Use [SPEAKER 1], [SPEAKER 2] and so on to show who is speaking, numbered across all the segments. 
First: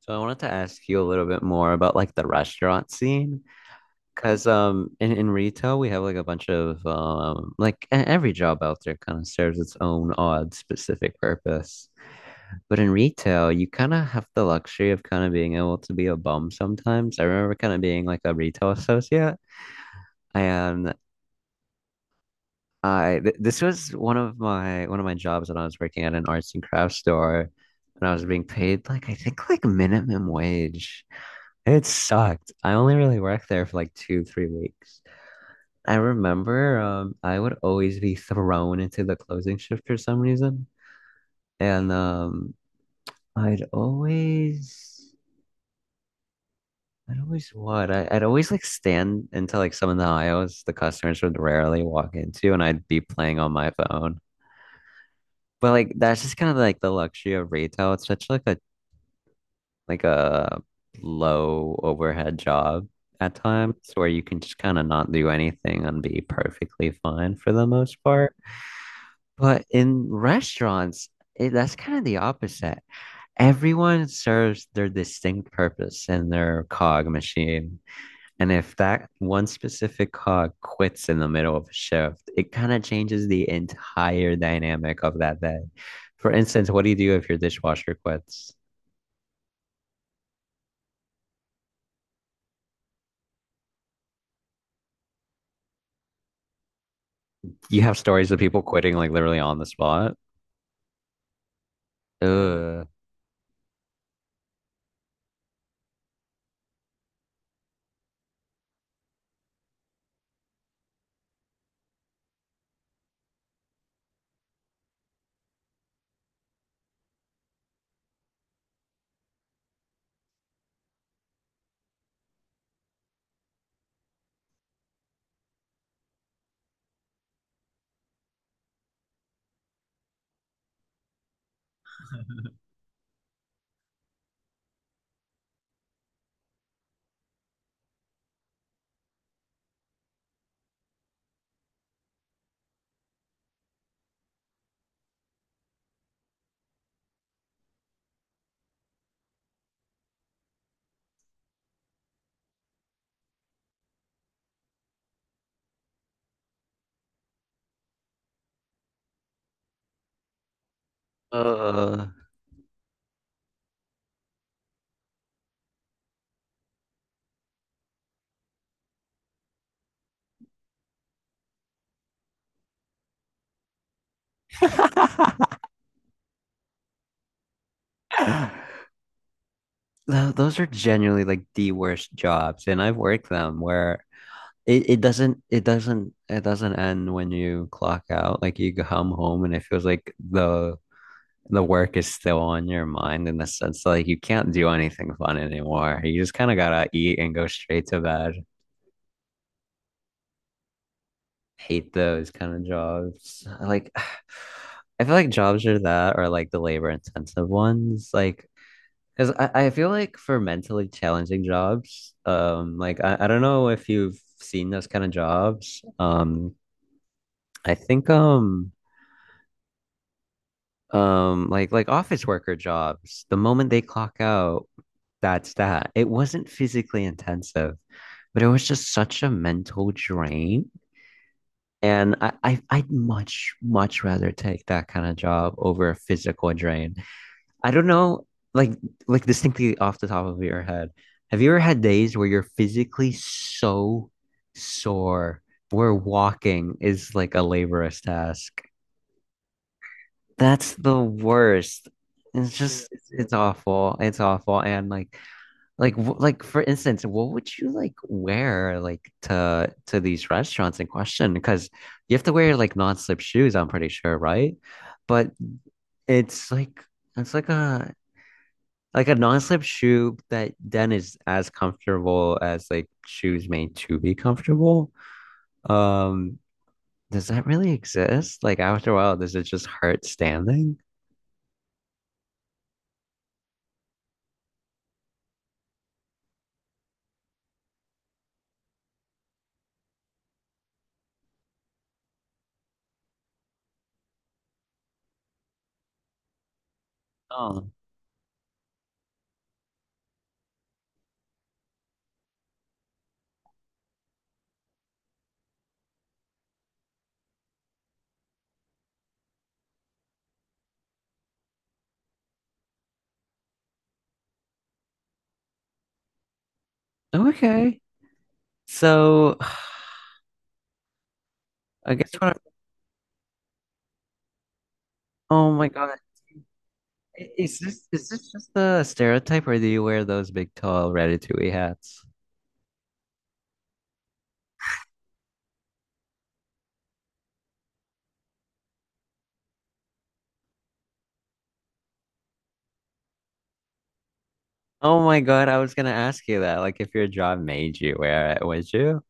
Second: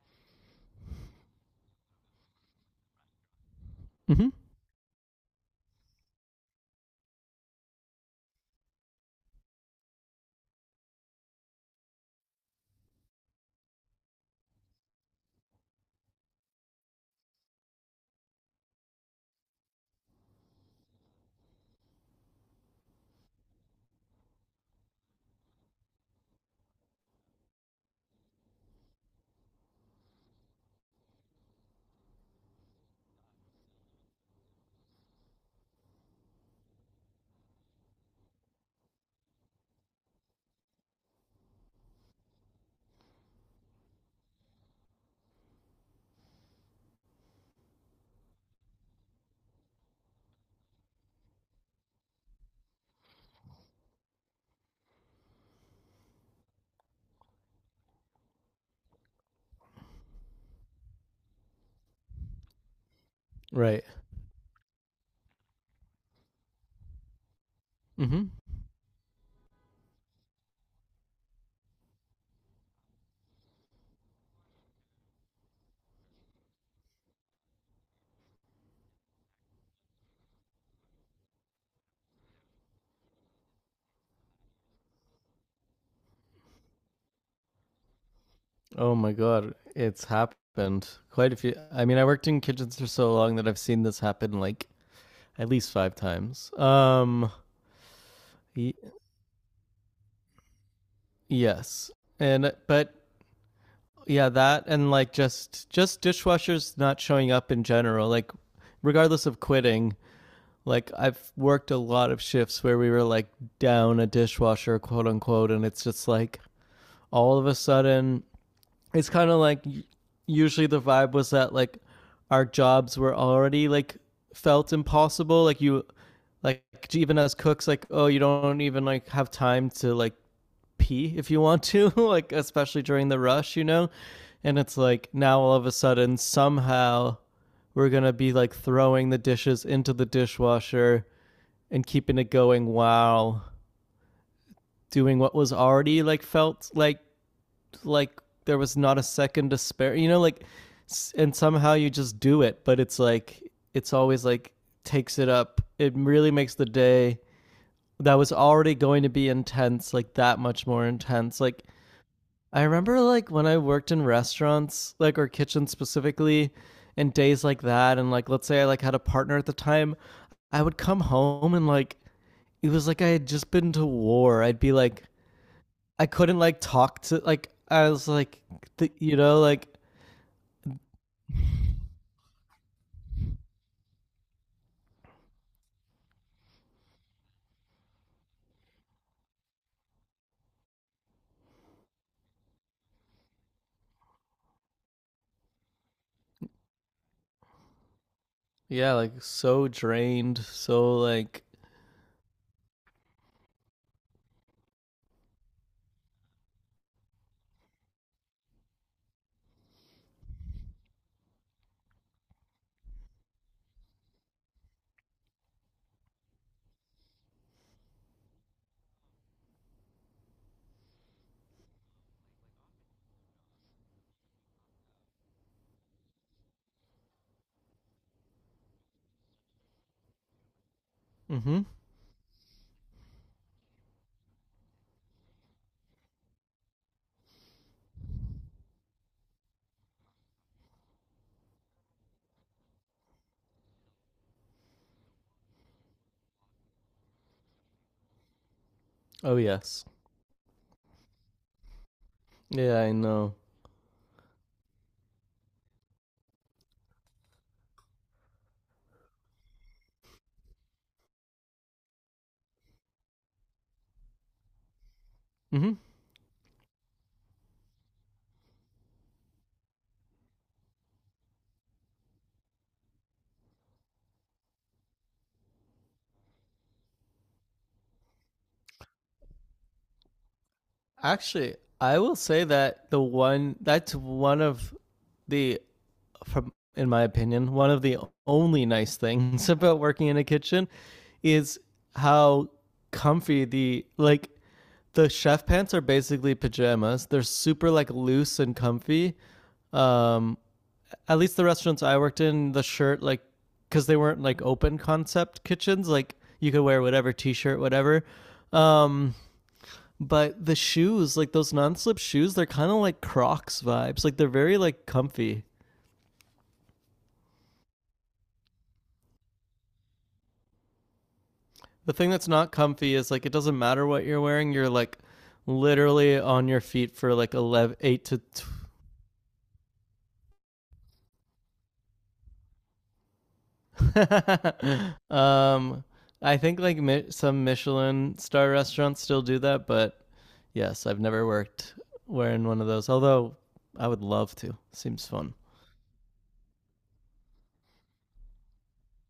[SPEAKER 1] So I wanted to ask you a little bit more about like the restaurant scene,
[SPEAKER 2] Mm-hmm.
[SPEAKER 1] because in retail we have like a bunch of like every job out there kind of serves its own odd specific purpose. But in retail, you kind of have the luxury of kind of being able to be a bum sometimes. I remember kind of being like a retail associate, and I th this was one of my jobs when I was working at an arts and crafts store, and I was being paid like I think like minimum wage. It sucked. I only really worked there for like two, 3 weeks. I remember I would always be thrown into the closing shift for some reason. And I'd always I'd always what? I'd always like stand into like some of the aisles the customers would rarely walk into and I'd be playing on my phone. But like that's just kind of like the luxury of retail. It's such like a low overhead job at times
[SPEAKER 2] Right.
[SPEAKER 1] where you can just kind of not do anything and be perfectly fine for the most
[SPEAKER 2] Mm-hmm.
[SPEAKER 1] part. But in restaurants, that's kind of the opposite. Everyone serves their distinct purpose in their cog machine. And if that one specific cog quits in the middle of a shift, it kind of changes the entire dynamic of that day. For instance, what do you do if your dishwasher quits?
[SPEAKER 2] Oh my god, it's happened quite a few. I mean, I worked in kitchens for so long that I've seen this happen like at least five times.
[SPEAKER 1] You have stories of people
[SPEAKER 2] Y-
[SPEAKER 1] quitting like literally on the spot.
[SPEAKER 2] yes, and
[SPEAKER 1] Ugh.
[SPEAKER 2] but yeah, that and like just dishwashers not showing up in general, like regardless of quitting. Like I've worked a lot of shifts where we were like down a dishwasher, quote unquote, and it's just like all of a sudden it's kind of like usually the vibe was that like our jobs were already like felt impossible like you like even as cooks like oh you don't even like have time to like pee if you want to like especially during the rush. And it's like now all of a sudden somehow we're going to be like throwing the dishes into the dishwasher and keeping it going while doing what was already like felt like there was not a second to spare. You know, like, and somehow you just do it, but it's like it's always like takes it up. It really makes the day that was already going to be intense like that much more intense. Like
[SPEAKER 1] Uh.
[SPEAKER 2] I remember like when I worked in restaurants, like or kitchens specifically, and days like that and like let's say I like had a partner at the time, I would come home and like it was like I had just been to war. I'd be like I couldn't like talk to like I was like you know like
[SPEAKER 1] Those are genuinely like the worst jobs, and I've worked them where it doesn't end when you clock out. Like you come home and it feels like the work is still on your mind in the sense like you can't do anything fun anymore. You just kind of gotta eat and go straight to bed.
[SPEAKER 2] yeah like so drained so like
[SPEAKER 1] Hate those kind of jobs. Like, I feel like jobs are that or like the labor intensive ones. Like, because I feel like for mentally challenging jobs, like I don't know if you've seen those kind of jobs. I think like office worker jobs, the moment they clock out, that's that. It wasn't physically intensive, but it was just such a mental drain.
[SPEAKER 2] mm-hmm
[SPEAKER 1] And I'd much, much rather take that kind of job over a physical drain. I don't know, like, like distinctly off the top of your head, have you ever had days where you're physically so sore where walking is like a laborious task?
[SPEAKER 2] oh yes
[SPEAKER 1] That's the worst. It's
[SPEAKER 2] yeah
[SPEAKER 1] just,
[SPEAKER 2] I
[SPEAKER 1] it's
[SPEAKER 2] know
[SPEAKER 1] awful. It's awful. And like, like for instance, what would you like wear like to these restaurants in question? Because you have to wear like non-slip shoes, I'm pretty sure, right? But
[SPEAKER 2] mm-hmm
[SPEAKER 1] it's like it's like a non-slip shoe that then is as comfortable as like shoes made to be comfortable. Um, does that really exist? Like after a while, does it just hurt standing?
[SPEAKER 2] actually I will say that the one that's one of the from in my opinion one of the only nice things about working in a kitchen is how comfy the chef pants are basically pajamas they're super
[SPEAKER 1] Oh,
[SPEAKER 2] like loose and comfy um at least the restaurants I worked in, the shirt like because they weren't like open concept kitchens, like you could wear whatever t-shirt, whatever. Um, but the shoes, like those non-slip shoes, they're kind of like Crocs vibes. Like they're very like comfy.
[SPEAKER 1] okay. So
[SPEAKER 2] The
[SPEAKER 1] I
[SPEAKER 2] thing
[SPEAKER 1] guess
[SPEAKER 2] that's
[SPEAKER 1] what I-
[SPEAKER 2] not comfy is like it doesn't matter what you're wearing. You're like
[SPEAKER 1] oh my God. I-
[SPEAKER 2] literally on your feet for like
[SPEAKER 1] is
[SPEAKER 2] 11
[SPEAKER 1] this
[SPEAKER 2] 8
[SPEAKER 1] is
[SPEAKER 2] to
[SPEAKER 1] this just a stereotype or do you wear those big tall ratatouille hats?
[SPEAKER 2] um, I think like some Michelin star restaurants still do that, but yes, I've never worked wearing one of those. Although I would love to.
[SPEAKER 1] Oh
[SPEAKER 2] Seems
[SPEAKER 1] my
[SPEAKER 2] fun.
[SPEAKER 1] God, I was gonna ask you that. Like if your job made you wear it, would you?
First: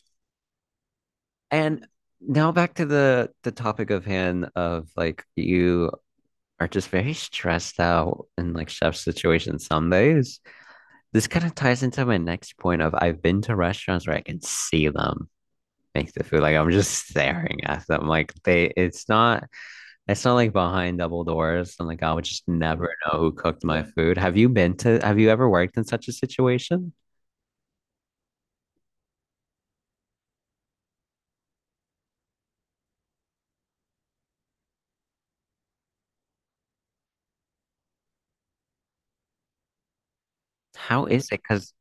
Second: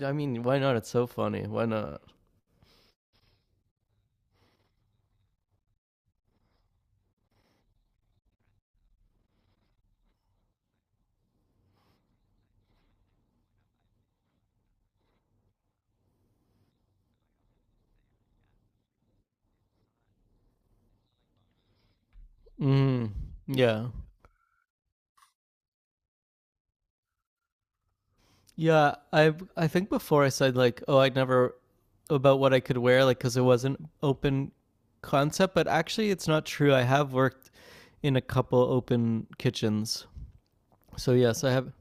[SPEAKER 2] I mean, why not? It's so funny. Why
[SPEAKER 1] And
[SPEAKER 2] not?
[SPEAKER 1] now back to the topic of hand of like you are just very stressed out in like chef situations some days. This kind of ties into my next point of I've been to restaurants where I can see them make the food. Like I'm just staring at them. Like they it's not like behind double doors. I'm like I would just never
[SPEAKER 2] Mm,
[SPEAKER 1] know who cooked my
[SPEAKER 2] yeah,
[SPEAKER 1] food. Have you been to have you ever worked in such a situation?
[SPEAKER 2] yeah. I think before I said like, oh, I'd never about what I could wear, like, because it wasn't open concept. But actually, it's not true. I have worked in a couple open kitchens.
[SPEAKER 1] How
[SPEAKER 2] So
[SPEAKER 1] is it?
[SPEAKER 2] yes, I
[SPEAKER 1] Because
[SPEAKER 2] have.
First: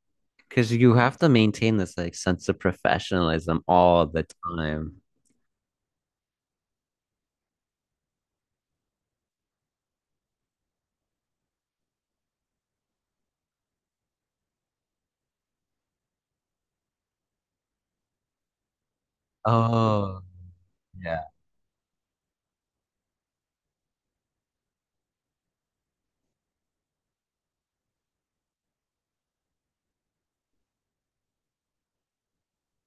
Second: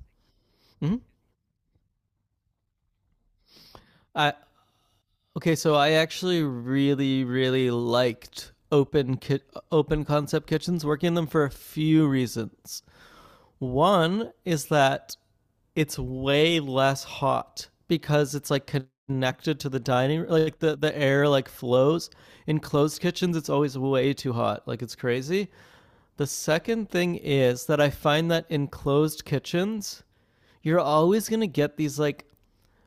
[SPEAKER 1] Because you
[SPEAKER 2] Mhm.
[SPEAKER 1] have to maintain this like sense of professionalism all the
[SPEAKER 2] I
[SPEAKER 1] time.
[SPEAKER 2] Okay, so I actually really, really liked open concept kitchens, working in them for a few reasons. One is that it's way less hot because it's like connected to the
[SPEAKER 1] Oh,
[SPEAKER 2] dining like the
[SPEAKER 1] yeah.
[SPEAKER 2] air like flows in closed kitchens it's always way too hot like it's crazy the second thing is that I find that in closed kitchens you're always going to get these like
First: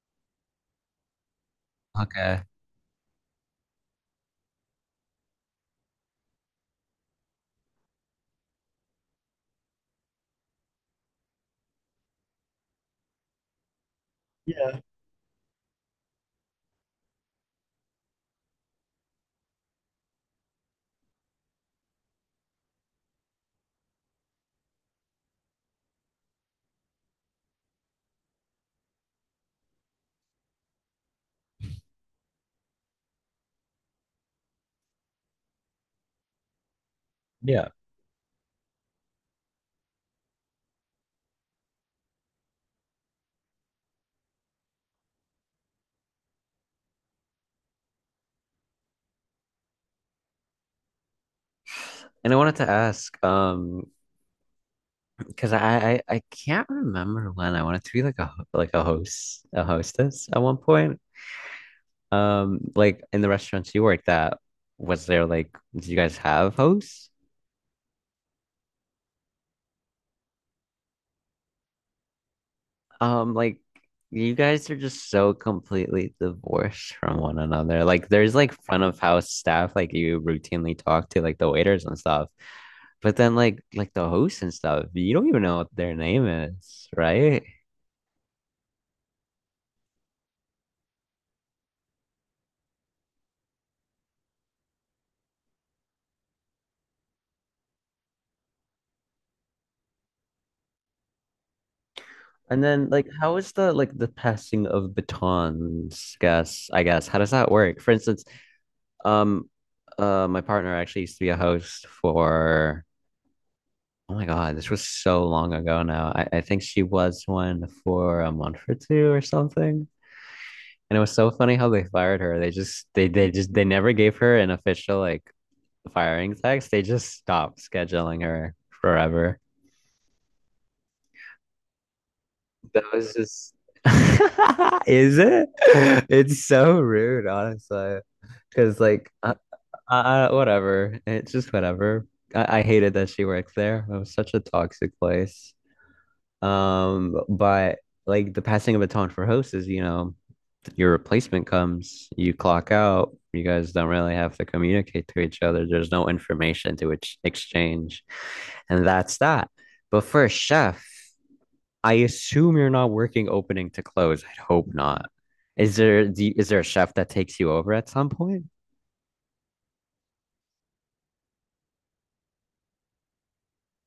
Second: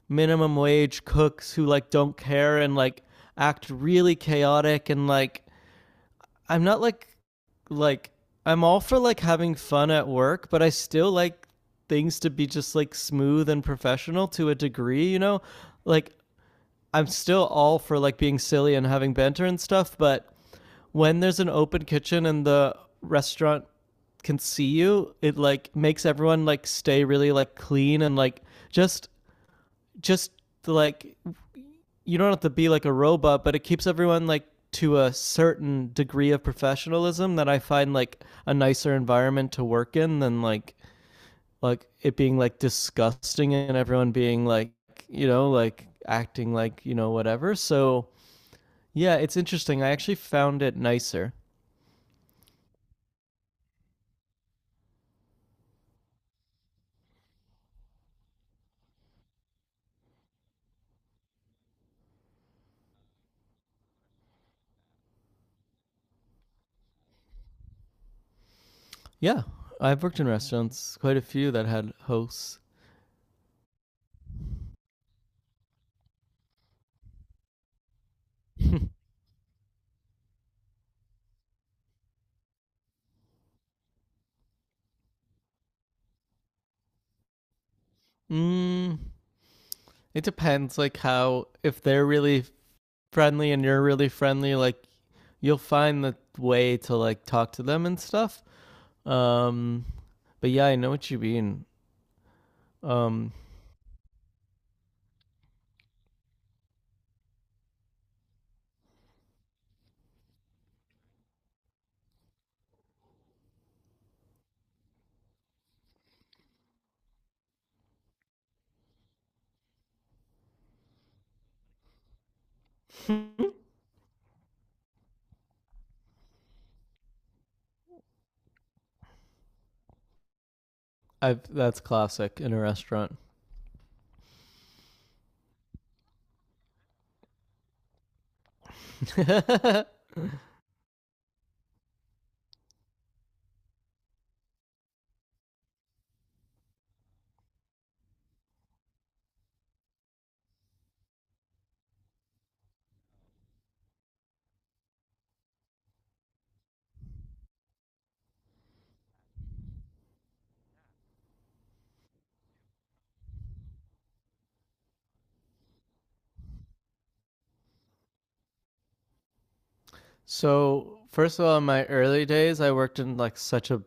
[SPEAKER 2] minimum wage cooks who like don't
[SPEAKER 1] Okay.
[SPEAKER 2] care and like act really chaotic and like I'm not like I'm all for like having fun at work, but I still like things to be just like smooth and professional to a
[SPEAKER 1] Yeah.
[SPEAKER 2] degree, you know? Like I'm still all for like being silly and having banter and stuff, but when there's an open kitchen and the restaurant can see you, it like makes everyone like stay really like clean and like just just like you don't have to be like a robot, but it keeps everyone like to a certain degree of professionalism that I
[SPEAKER 1] Yeah.
[SPEAKER 2] find like a nicer environment to work in than like it being like disgusting and everyone being like you know like acting like you know whatever. So yeah, it's interesting. I actually found it nicer.
[SPEAKER 1] And I wanted to ask, because I can't remember when I wanted to be like a like a host a hostess at one point. Like in the restaurants you worked at, was there like did you guys have hosts?
[SPEAKER 2] Yeah, I've worked in restaurants, quite a few that had hosts.
[SPEAKER 1] Like you guys are just so completely divorced from one another. Like there's like front of house staff like you routinely talk to, like the waiters and stuff. But then like the hosts and stuff, you don't even know what their name is, right?
[SPEAKER 2] mm, it depends, like how if they're really friendly and you're really friendly, like you'll find the way to like talk to them and stuff. Um, but yeah, I know what you mean.
[SPEAKER 1] And then like
[SPEAKER 2] Um,
[SPEAKER 1] how is the like the passing of batons, guess, I guess. How does that work? For instance, um my partner actually used to be a host for oh my God, this was so long ago now. I think she was one for a month or two or something. And it was so funny how they fired her. They never gave her an official like firing text. They just stopped scheduling her forever.
[SPEAKER 2] that's classic in a
[SPEAKER 1] That was
[SPEAKER 2] restaurant.
[SPEAKER 1] just is it? It's so rude, honestly. Because whatever. It's just whatever. I hated that she worked there. It was such a toxic place. But like the passing of a baton for hosts is, you know, your replacement comes, you clock out, you guys don't really have to communicate to each other. There's no information to exchange. And that's that. But for a chef, I assume you're not working opening to close. I'd hope not. Is there is there a chef that takes you over at some point?
[SPEAKER 2] So first of all, in my early days, I worked in like such a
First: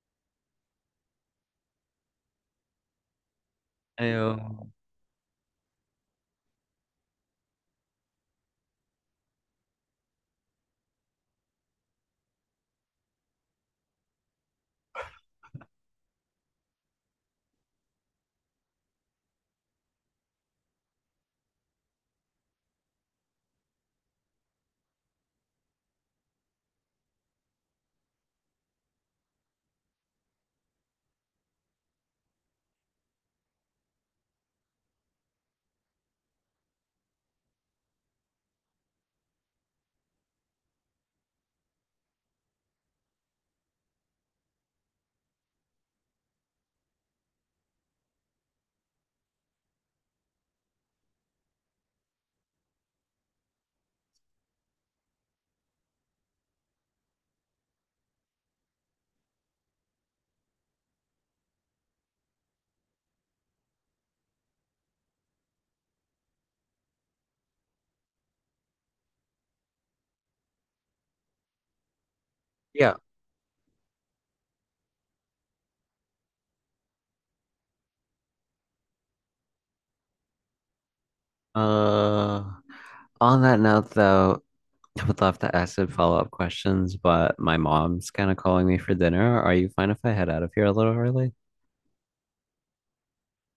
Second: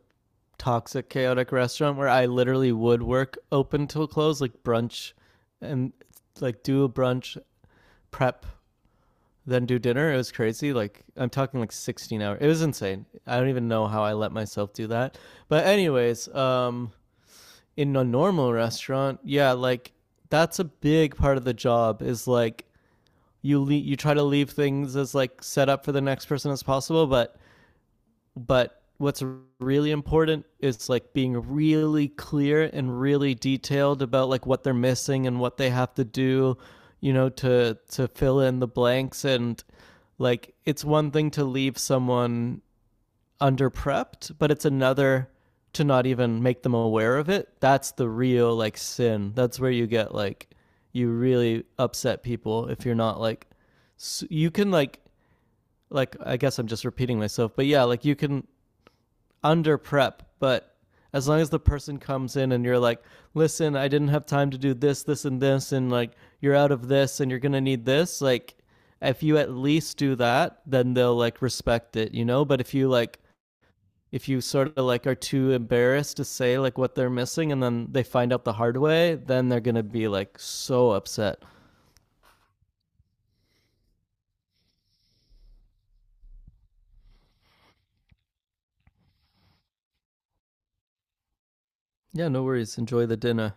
[SPEAKER 2] toxic, chaotic restaurant where I literally would work open
[SPEAKER 1] I,
[SPEAKER 2] till
[SPEAKER 1] yeah.
[SPEAKER 2] close, like brunch, and like do a brunch prep then do dinner. It was crazy. Like I'm talking like 16 hours. It was insane. I don't even know how I let myself do that. But anyways, in a normal restaurant, yeah, like that's a big part of the job is like you try to leave things as like set up for the next person as possible, but what's really important is like being really clear and really detailed about like what they're missing and what they have to do, you know, to fill in the blanks and like it's one thing to leave someone under prepped, but it's another to not even make them aware of it. That's the real like sin. That's where you get like you really upset people if you're not like you can like I guess I'm just repeating myself, but yeah, like you can under prep, but as long as the person comes in and you're like, listen, I didn't have time to do this, this, and this, and like you're out of this and you're gonna need this, like if you at least do that, then they'll like respect it, you know? But if you
[SPEAKER 1] Yeah.
[SPEAKER 2] like if you sort of like are too embarrassed to say like what they're missing and then they find out the hard way, then they're gonna be like so upset.
[SPEAKER 1] Uh, on that note, though, I would love to ask some follow-up questions, but my mom's kind of calling me for dinner. Are you fine if I head out of here a little early?
[SPEAKER 2] Yeah, no worries. Enjoy the dinner.